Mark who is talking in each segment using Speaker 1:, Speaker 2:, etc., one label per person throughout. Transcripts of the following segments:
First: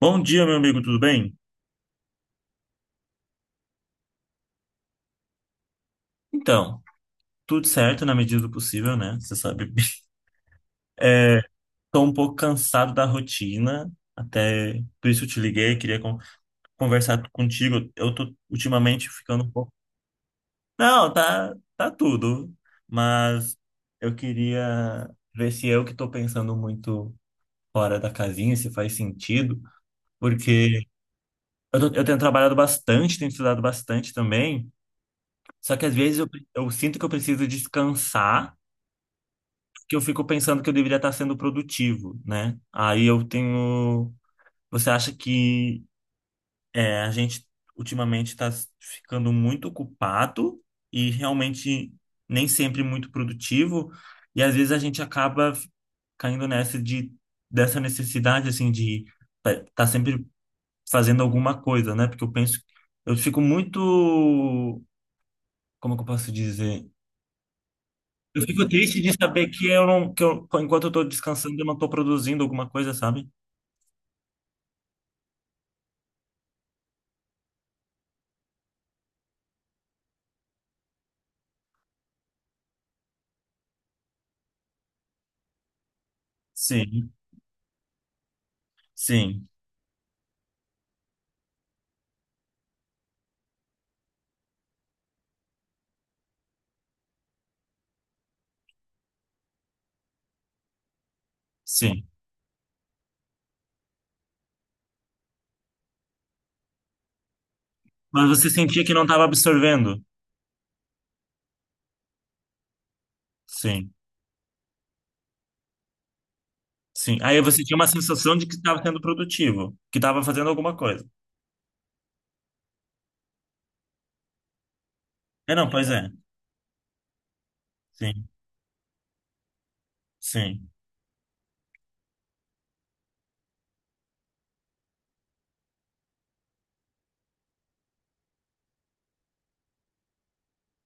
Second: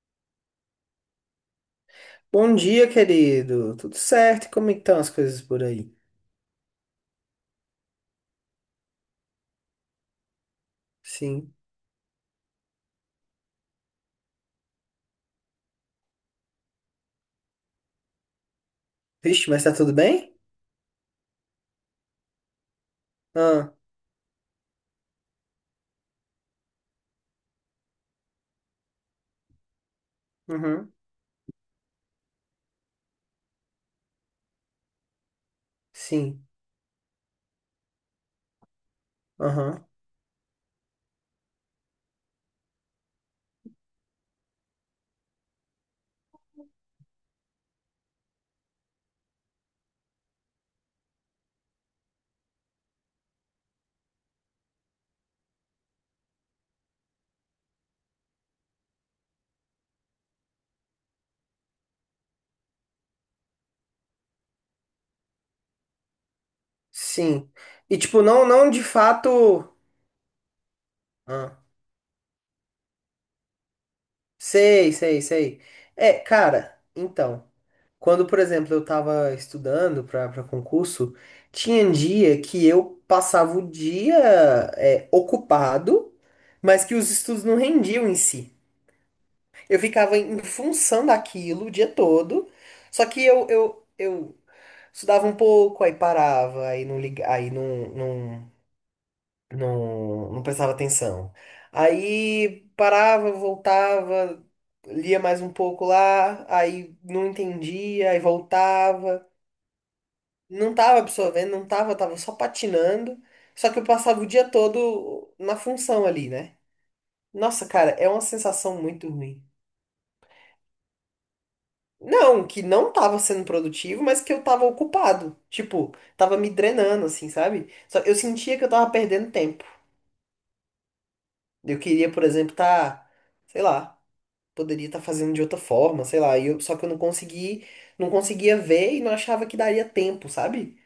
Speaker 1: Bom dia, meu amigo, tudo bem?
Speaker 2: Bom dia, querido. Tudo certo? E como é que estão as coisas por aí?
Speaker 1: Então, tudo certo na medida do possível, né? Você sabe. É,
Speaker 2: Sim.
Speaker 1: tô um pouco cansado da rotina, até por isso eu te liguei, queria conversar contigo. Eu tô ultimamente ficando
Speaker 2: Vixe,
Speaker 1: um
Speaker 2: mas
Speaker 1: pouco.
Speaker 2: tá tudo bem?
Speaker 1: Não, tá tudo, mas
Speaker 2: Ah,
Speaker 1: eu queria ver se eu que tô pensando muito fora da casinha, se faz sentido, porque
Speaker 2: uhum.
Speaker 1: eu tenho trabalhado bastante, tenho estudado bastante também, só que às vezes
Speaker 2: Sim.
Speaker 1: eu sinto que eu preciso descansar
Speaker 2: Aham.
Speaker 1: que eu fico pensando que eu deveria estar sendo produtivo, né? Aí eu tenho. Você acha que é, a gente ultimamente está ficando muito ocupado e realmente nem sempre muito produtivo, e às vezes a gente acaba caindo nessa de dessa necessidade assim de estar tá sempre fazendo alguma coisa, né? Porque eu penso, eu fico muito, como que eu posso dizer?
Speaker 2: Sim. E tipo,
Speaker 1: Eu
Speaker 2: não,
Speaker 1: fico
Speaker 2: não de
Speaker 1: triste de saber que
Speaker 2: fato.
Speaker 1: eu não, que eu, enquanto eu tô descansando,
Speaker 2: Ah,
Speaker 1: eu não tô produzindo alguma coisa, sabe?
Speaker 2: sei, sei, sei. É, cara, então. Quando, por exemplo, eu tava estudando pra concurso, tinha dia que eu passava o dia ocupado, mas que os
Speaker 1: Sim,
Speaker 2: estudos não rendiam em si.
Speaker 1: sim,
Speaker 2: Eu ficava em função daquilo o dia todo. Só que eu estudava um pouco, aí parava, aí não liga, aí não prestava atenção.
Speaker 1: sim.
Speaker 2: Aí parava, voltava, lia mais um pouco lá, aí não entendia, aí
Speaker 1: Mas você sentia que não estava
Speaker 2: voltava.
Speaker 1: absorvendo?
Speaker 2: Não tava absorvendo, não tava, só patinando. Só que eu
Speaker 1: Sim,
Speaker 2: passava o dia todo na função ali, né?
Speaker 1: sim. Aí você
Speaker 2: Nossa,
Speaker 1: tinha uma
Speaker 2: cara, é uma
Speaker 1: sensação de que
Speaker 2: sensação
Speaker 1: estava sendo
Speaker 2: muito ruim.
Speaker 1: produtivo, que estava fazendo alguma coisa.
Speaker 2: Não, que não tava sendo produtivo, mas que eu tava ocupado.
Speaker 1: É, não, pois
Speaker 2: Tipo,
Speaker 1: é.
Speaker 2: tava me drenando, assim, sabe? Só eu
Speaker 1: Sim,
Speaker 2: sentia que eu tava perdendo tempo.
Speaker 1: sim,
Speaker 2: Eu queria, por exemplo, tá, sei lá, poderia estar fazendo de outra forma, sei lá. E eu, só que eu não consegui, não conseguia ver e não achava que daria tempo, sabe?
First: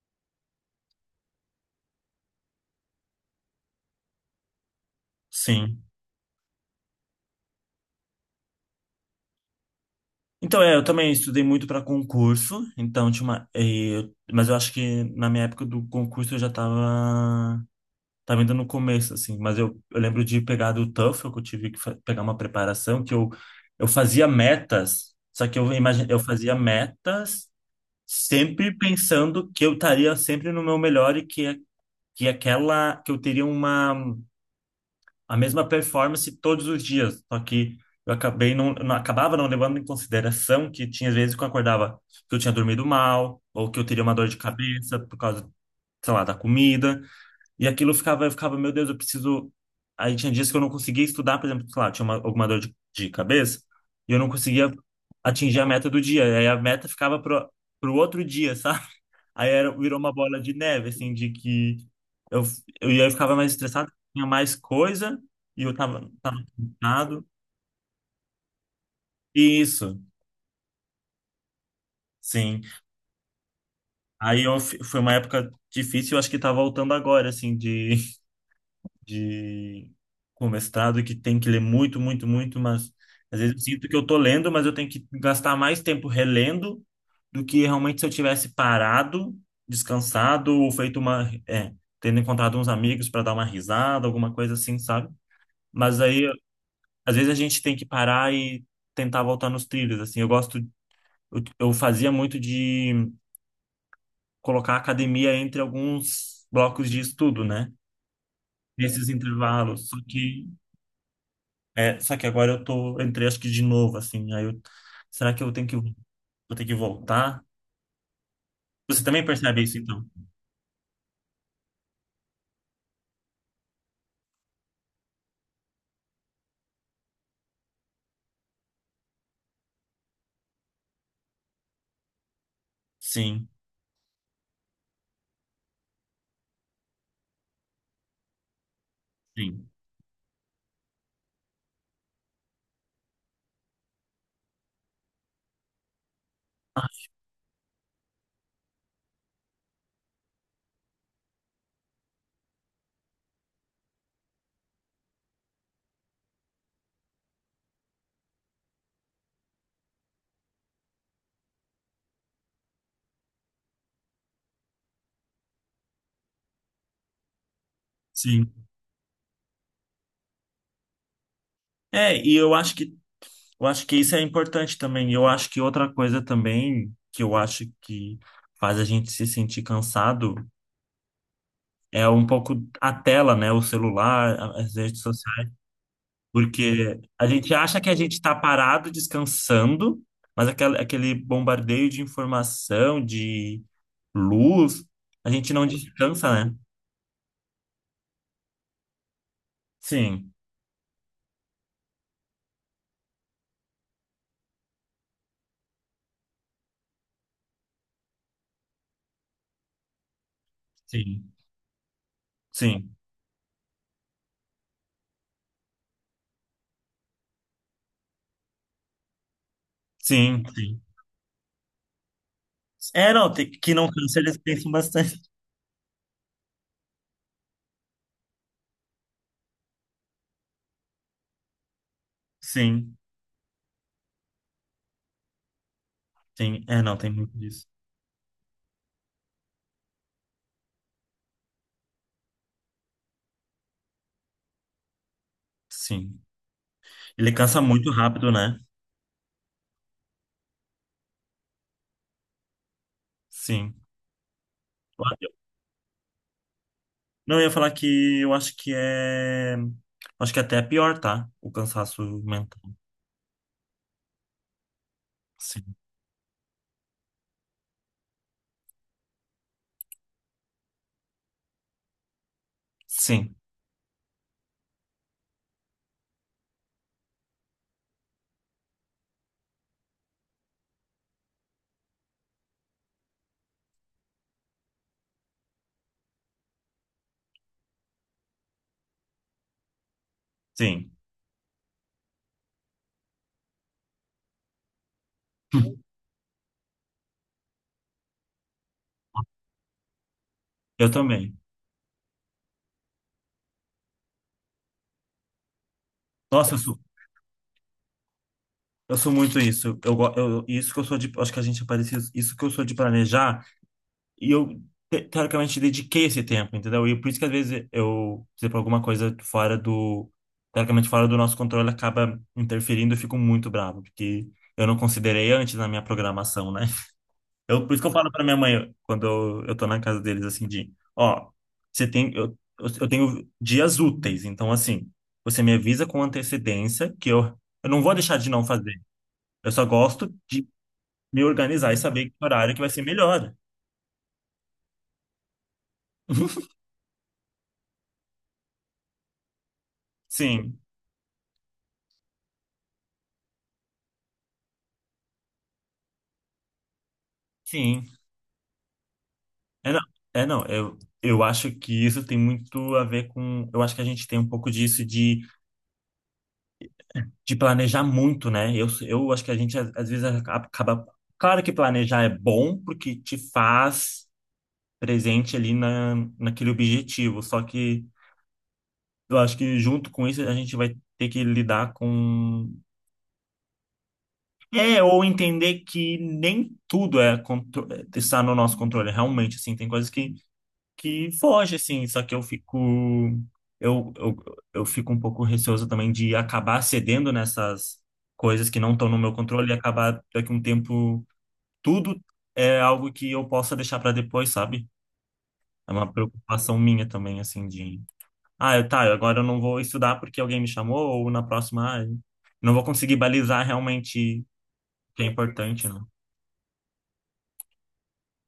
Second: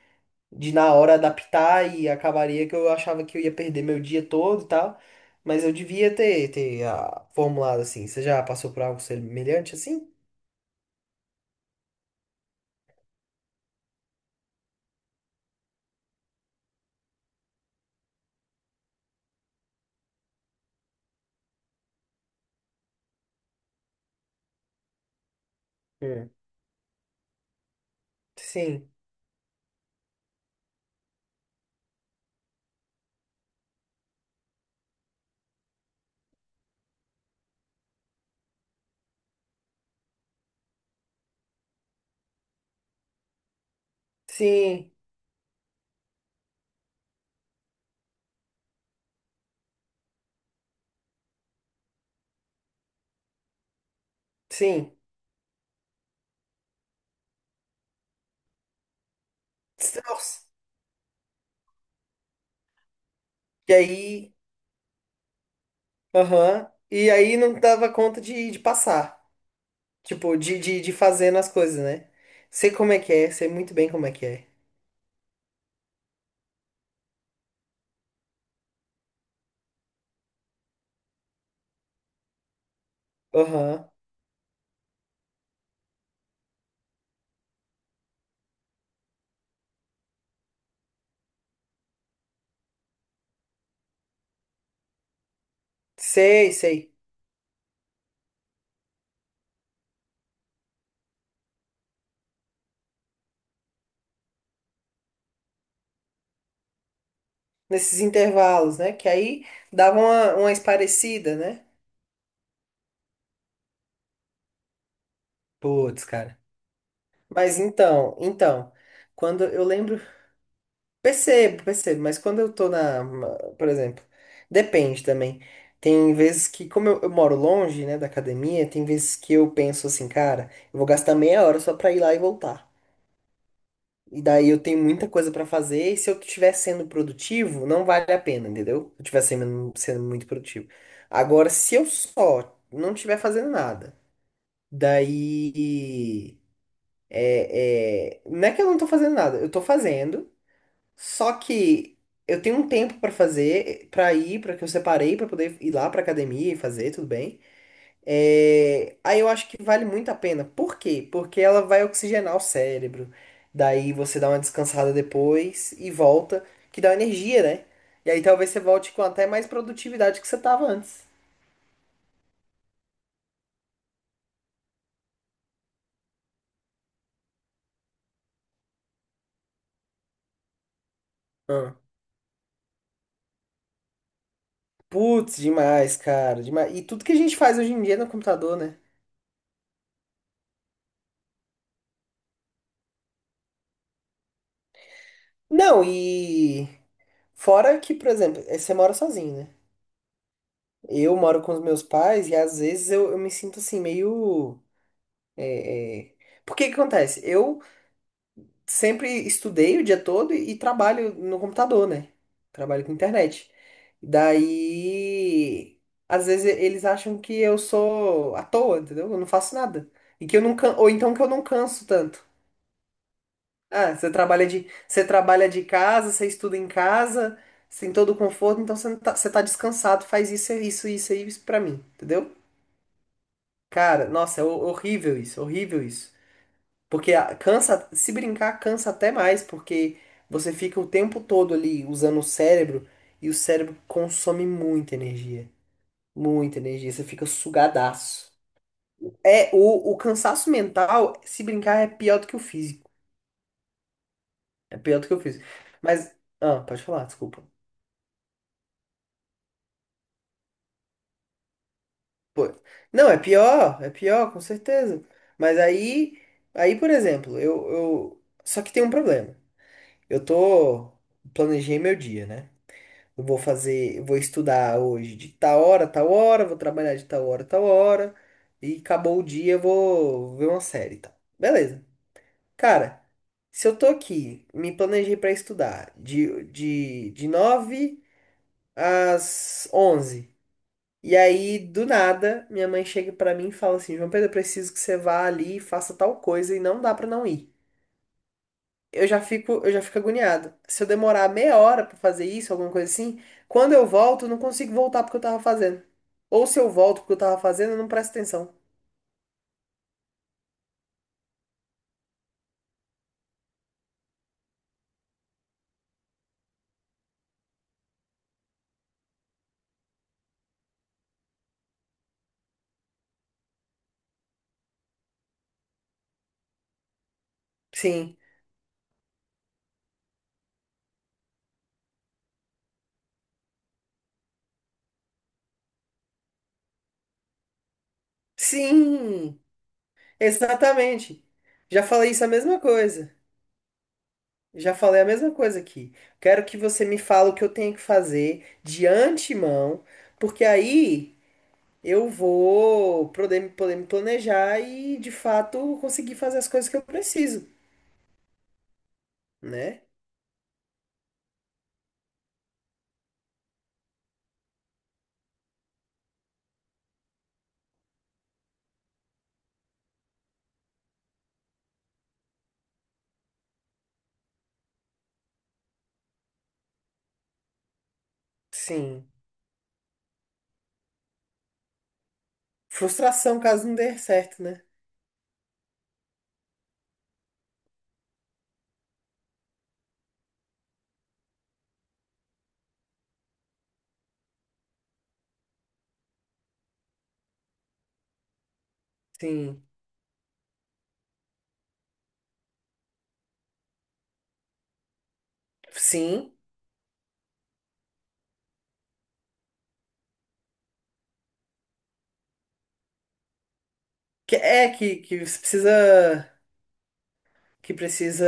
Speaker 2: De na hora adaptar e acabaria que eu achava que eu ia perder meu dia todo e tal. Mas eu
Speaker 1: sim.
Speaker 2: devia ter formulado assim. Você já passou por algo semelhante assim?
Speaker 1: Então, é, eu também estudei muito para concurso, então tinha uma, mas eu acho que na minha época do concurso eu já estava. Tava ainda no começo, assim, mas eu lembro de pegar do TOEFL, que eu tive que pegar uma preparação, eu fazia metas, só que eu
Speaker 2: Hum.
Speaker 1: fazia metas sempre
Speaker 2: Sim,
Speaker 1: pensando que eu estaria sempre no meu melhor e que, que aquela, que eu teria uma, a mesma performance todos os dias, só que eu acabei não acabava não levando em consideração que tinha vezes que eu acordava que eu tinha dormido mal, ou que eu teria uma dor de
Speaker 2: sim.
Speaker 1: cabeça por causa, sei lá, da comida, e aquilo eu ficava, meu Deus, eu preciso. Aí tinha dias que eu não conseguia estudar, por exemplo, sei lá, tinha uma, alguma dor de cabeça, e eu não conseguia
Speaker 2: Sim.
Speaker 1: atingir a meta do dia. Aí a meta ficava pro outro dia, sabe? Aí era, virou uma bola
Speaker 2: Nossa.
Speaker 1: de neve, assim, de que eu, e aí eu ficava mais
Speaker 2: E
Speaker 1: estressado, tinha
Speaker 2: aí,
Speaker 1: mais coisa, e eu tava
Speaker 2: aham. E
Speaker 1: cansado.
Speaker 2: aí não dava conta de passar.
Speaker 1: Isso,
Speaker 2: Tipo, de fazendo as coisas, né?
Speaker 1: sim.
Speaker 2: Sei como é que é, sei muito bem como é que
Speaker 1: Aí
Speaker 2: é.
Speaker 1: eu, foi uma época difícil, eu acho que tá voltando agora, assim, de. De com mestrado que tem que ler muito, muito, muito, mas às vezes eu sinto
Speaker 2: Aham.
Speaker 1: que eu tô lendo, mas eu tenho que gastar mais tempo relendo do que realmente se eu tivesse parado, descansado ou feito uma, é, tendo encontrado uns amigos para dar uma risada, alguma coisa assim, sabe? Mas aí
Speaker 2: Sei, sei.
Speaker 1: às vezes a gente tem que parar e tentar voltar nos trilhos, assim. Eu fazia muito de colocar a academia entre alguns blocos de estudo, né?
Speaker 2: Nesses intervalos, né?
Speaker 1: Nesses
Speaker 2: Que aí
Speaker 1: intervalos, só
Speaker 2: dava uma,
Speaker 1: que
Speaker 2: uma esparecida, né?
Speaker 1: é, só que agora eu tô, eu entrei acho que de novo, assim, aí eu, será que eu tenho que, vou
Speaker 2: Putz, cara.
Speaker 1: ter que voltar?
Speaker 2: Mas então, então,
Speaker 1: Você também
Speaker 2: quando
Speaker 1: percebe
Speaker 2: eu
Speaker 1: isso,
Speaker 2: lembro
Speaker 1: então?
Speaker 2: Percebo, percebo, mas quando eu tô na, por exemplo, depende também. Tem vezes que, como eu moro longe, né, da academia, tem vezes que eu penso assim, cara, eu vou gastar meia hora só pra ir lá e voltar.
Speaker 1: Sim,
Speaker 2: E daí eu tenho muita coisa pra fazer, e se eu estiver sendo produtivo, não vale a pena, entendeu? Se eu estiver
Speaker 1: sim.
Speaker 2: sendo muito produtivo. Agora, se eu só não estiver fazendo nada, daí.
Speaker 1: Ah,
Speaker 2: É, é, não é que eu não tô fazendo nada, eu tô fazendo. Só que eu tenho um tempo pra fazer, pra ir, pra que eu separei pra poder ir lá pra academia e fazer, tudo bem. É, aí eu acho que vale muito a pena. Por quê? Porque ela vai oxigenar o cérebro. Daí você dá uma descansada depois e volta, que dá energia, né? E aí talvez
Speaker 1: sim.
Speaker 2: você volte com até mais produtividade que você tava antes.
Speaker 1: É, e eu acho que isso é importante também. Eu acho que outra coisa também que eu acho que faz a gente se sentir cansado
Speaker 2: Ah.
Speaker 1: é um pouco a tela, né? O celular, as redes
Speaker 2: Putz,
Speaker 1: sociais.
Speaker 2: demais, cara. Demais. E
Speaker 1: Porque
Speaker 2: tudo que a
Speaker 1: a
Speaker 2: gente
Speaker 1: gente
Speaker 2: faz hoje
Speaker 1: acha
Speaker 2: em
Speaker 1: que
Speaker 2: dia
Speaker 1: a
Speaker 2: é no
Speaker 1: gente está
Speaker 2: computador, né?
Speaker 1: parado, descansando, mas aquele bombardeio de informação, de luz, a gente não
Speaker 2: Não,
Speaker 1: descansa, né?
Speaker 2: e fora que, por exemplo, você mora sozinho, né?
Speaker 1: Sim,
Speaker 2: Eu moro com os meus pais e às vezes eu me sinto assim, meio. É, é. Porque que acontece? Eu sempre estudei o dia todo e trabalho
Speaker 1: sim,
Speaker 2: no computador, né? Trabalho com
Speaker 1: sim,
Speaker 2: internet. Daí. Às vezes eles acham que eu sou à toa, entendeu? Eu não faço nada. E que eu
Speaker 1: sim,
Speaker 2: não can...
Speaker 1: sim.
Speaker 2: Ou então que eu não canso tanto.
Speaker 1: É, não, que não
Speaker 2: Ah,
Speaker 1: cansa, eles pensam
Speaker 2: você
Speaker 1: bastante.
Speaker 2: trabalha de casa, você estuda em casa, você tem todo o conforto, então você, não tá, você tá descansado, faz isso, isso, isso, isso pra mim, entendeu?
Speaker 1: Sim,
Speaker 2: Cara, nossa, é horrível isso, horrível isso.
Speaker 1: sim, é, não, tem
Speaker 2: Porque
Speaker 1: muito disso.
Speaker 2: cansa, se brincar, cansa até mais, porque você fica o tempo todo ali usando o cérebro e o cérebro consome muita energia.
Speaker 1: Sim.
Speaker 2: Muita energia, você fica
Speaker 1: Ele cansa muito rápido,
Speaker 2: sugadaço.
Speaker 1: né?
Speaker 2: É, o cansaço mental, se brincar, é pior do que o físico.
Speaker 1: Sim.
Speaker 2: É pior do que o
Speaker 1: Olha,
Speaker 2: físico. Mas, ah, pode falar,
Speaker 1: não,
Speaker 2: desculpa.
Speaker 1: eu ia falar que eu acho que é. Acho que até é pior, tá? O cansaço
Speaker 2: Pô,
Speaker 1: mental.
Speaker 2: não, é pior, com certeza. Mas
Speaker 1: Sim,
Speaker 2: aí, aí, por exemplo. Só que tem um problema. Eu tô planejei meu dia, né? Eu
Speaker 1: sim,
Speaker 2: vou fazer, eu vou estudar hoje de tal hora, a tal hora, vou trabalhar de tal hora, a tal hora, e acabou o dia, eu vou ver uma série, e tal. Beleza. Cara, se eu tô aqui, me planejei pra estudar de 9 às 11.
Speaker 1: sim.
Speaker 2: E aí, do nada, minha mãe chega pra mim e fala assim: João Pedro, eu preciso que você vá ali e faça tal coisa, e não dá pra não ir. Eu já fico agoniado. Se eu
Speaker 1: Eu
Speaker 2: demorar
Speaker 1: também.
Speaker 2: meia hora pra fazer isso, alguma coisa assim, quando eu volto, eu não consigo voltar porque eu tava fazendo. Ou
Speaker 1: Nossa, eu
Speaker 2: se eu
Speaker 1: sou,
Speaker 2: volto porque eu tava fazendo, eu não presto atenção.
Speaker 1: eu sou muito isso. Isso que eu sou de. Acho que a gente é parecido. Isso que eu sou de planejar. E eu, teoricamente, dediquei esse tempo, entendeu? E por isso que, às vezes, eu, se por exemplo, alguma coisa fora do, teoricamente, fora do nosso controle acaba interferindo, eu fico muito bravo, porque eu não considerei antes na minha programação, né? Eu, por isso que eu falo
Speaker 2: Sim.
Speaker 1: pra minha mãe, quando eu tô na casa deles, assim, de, ó, você tem, eu tenho dias úteis, então, assim, você me avisa com antecedência eu não vou deixar de não fazer.
Speaker 2: Sim,
Speaker 1: Eu só gosto de me
Speaker 2: exatamente.
Speaker 1: organizar e
Speaker 2: Já
Speaker 1: saber
Speaker 2: falei
Speaker 1: que
Speaker 2: isso a
Speaker 1: horário
Speaker 2: mesma
Speaker 1: que vai ser
Speaker 2: coisa.
Speaker 1: melhor.
Speaker 2: Já falei a mesma coisa aqui. Quero que você me fale o que eu tenho que fazer de antemão, porque
Speaker 1: Sim,
Speaker 2: aí eu vou poder me planejar e de fato conseguir fazer as coisas que eu preciso,
Speaker 1: sim. É, não,
Speaker 2: né?
Speaker 1: é, não, eu acho que isso tem muito a ver com. Eu acho que a gente tem um pouco disso de planejar muito, né? Eu acho que a gente, às, às vezes, acaba. Claro que planejar é bom, porque te faz presente ali naquele objetivo. Só que
Speaker 2: Sim.
Speaker 1: eu acho que, junto com isso, a gente vai ter que lidar com.
Speaker 2: Frustração caso não dê certo, né?
Speaker 1: É, ou entender que nem tudo é é, está no nosso controle. Realmente, assim, tem coisas que foge, assim, só que eu fico. Eu, eu, eu fico um pouco receoso também de acabar cedendo nessas coisas que não estão no meu controle e
Speaker 2: Sim.
Speaker 1: acabar daqui a um tempo. Tudo é algo que eu possa deixar para depois, sabe? É uma
Speaker 2: Sim.
Speaker 1: preocupação minha também, assim, de. Tá, agora eu não vou estudar porque alguém me chamou, ou na próxima, ah, eu não vou conseguir balizar realmente o
Speaker 2: Que é
Speaker 1: que é
Speaker 2: que você
Speaker 1: importante, não.
Speaker 2: precisa. Que precisa.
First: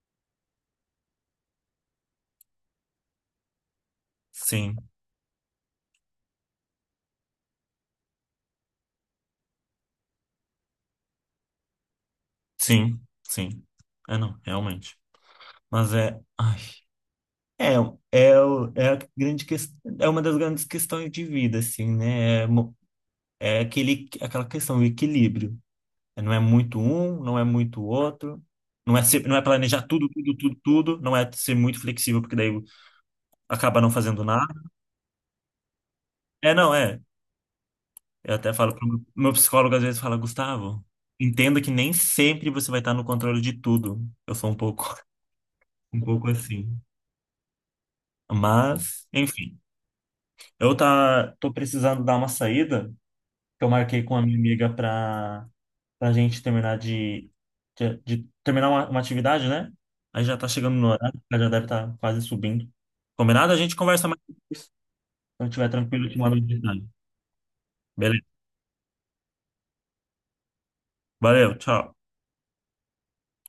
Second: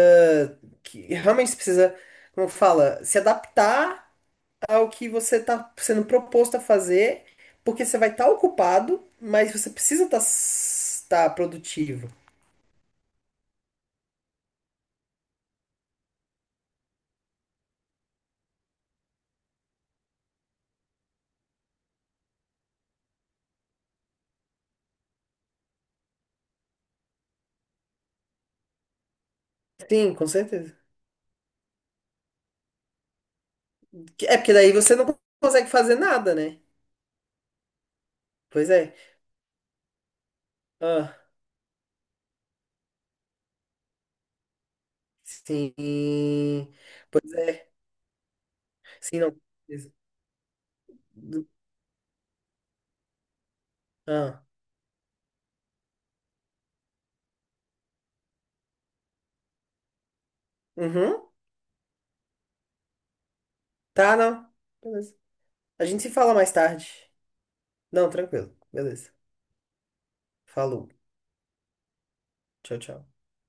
Speaker 2: Que realmente você precisa, como fala, se adaptar
Speaker 1: Sim,
Speaker 2: ao que você está sendo proposto a fazer, porque você vai estar ocupado, mas você precisa tá produtivo.
Speaker 1: sim, sim. É, não, realmente. Mas é. Ai. É, é, é a grande é uma das grandes questões de vida, assim, né? É aquele, aquela questão, o equilíbrio. Não é muito um, não é muito outro, não é ser, não é planejar tudo,
Speaker 2: Sim, com
Speaker 1: tudo, tudo,
Speaker 2: certeza.
Speaker 1: tudo, não é ser muito flexível, porque daí acaba não fazendo
Speaker 2: É porque
Speaker 1: nada.
Speaker 2: daí você não consegue fazer nada,
Speaker 1: É,
Speaker 2: né?
Speaker 1: não, é. Eu até
Speaker 2: Pois
Speaker 1: falo pro
Speaker 2: é.
Speaker 1: meu psicólogo, às vezes, fala, Gustavo,
Speaker 2: Ah,
Speaker 1: entenda que nem sempre você vai estar no controle de tudo. Eu sou um pouco, um pouco
Speaker 2: sim.
Speaker 1: assim.
Speaker 2: Pois,
Speaker 1: Mas,
Speaker 2: sim, não.
Speaker 1: enfim, eu tá, tô precisando dar uma saída. Que eu marquei com a minha
Speaker 2: Ah.
Speaker 1: amiga para a gente terminar de, de terminar uma atividade, né? Aí já tá chegando no horário,
Speaker 2: Uhum.
Speaker 1: ela já deve estar quase subindo. Combinado? A gente conversa
Speaker 2: Tá,
Speaker 1: mais
Speaker 2: não.
Speaker 1: depois.
Speaker 2: Beleza.
Speaker 1: Quando estiver
Speaker 2: A gente
Speaker 1: tranquilo,
Speaker 2: se
Speaker 1: eu te
Speaker 2: fala
Speaker 1: mando
Speaker 2: mais
Speaker 1: mensagem.
Speaker 2: tarde. Não,
Speaker 1: Beleza.
Speaker 2: tranquilo. Beleza. Falou.
Speaker 1: Valeu, tchau.
Speaker 2: Tchau, tchau.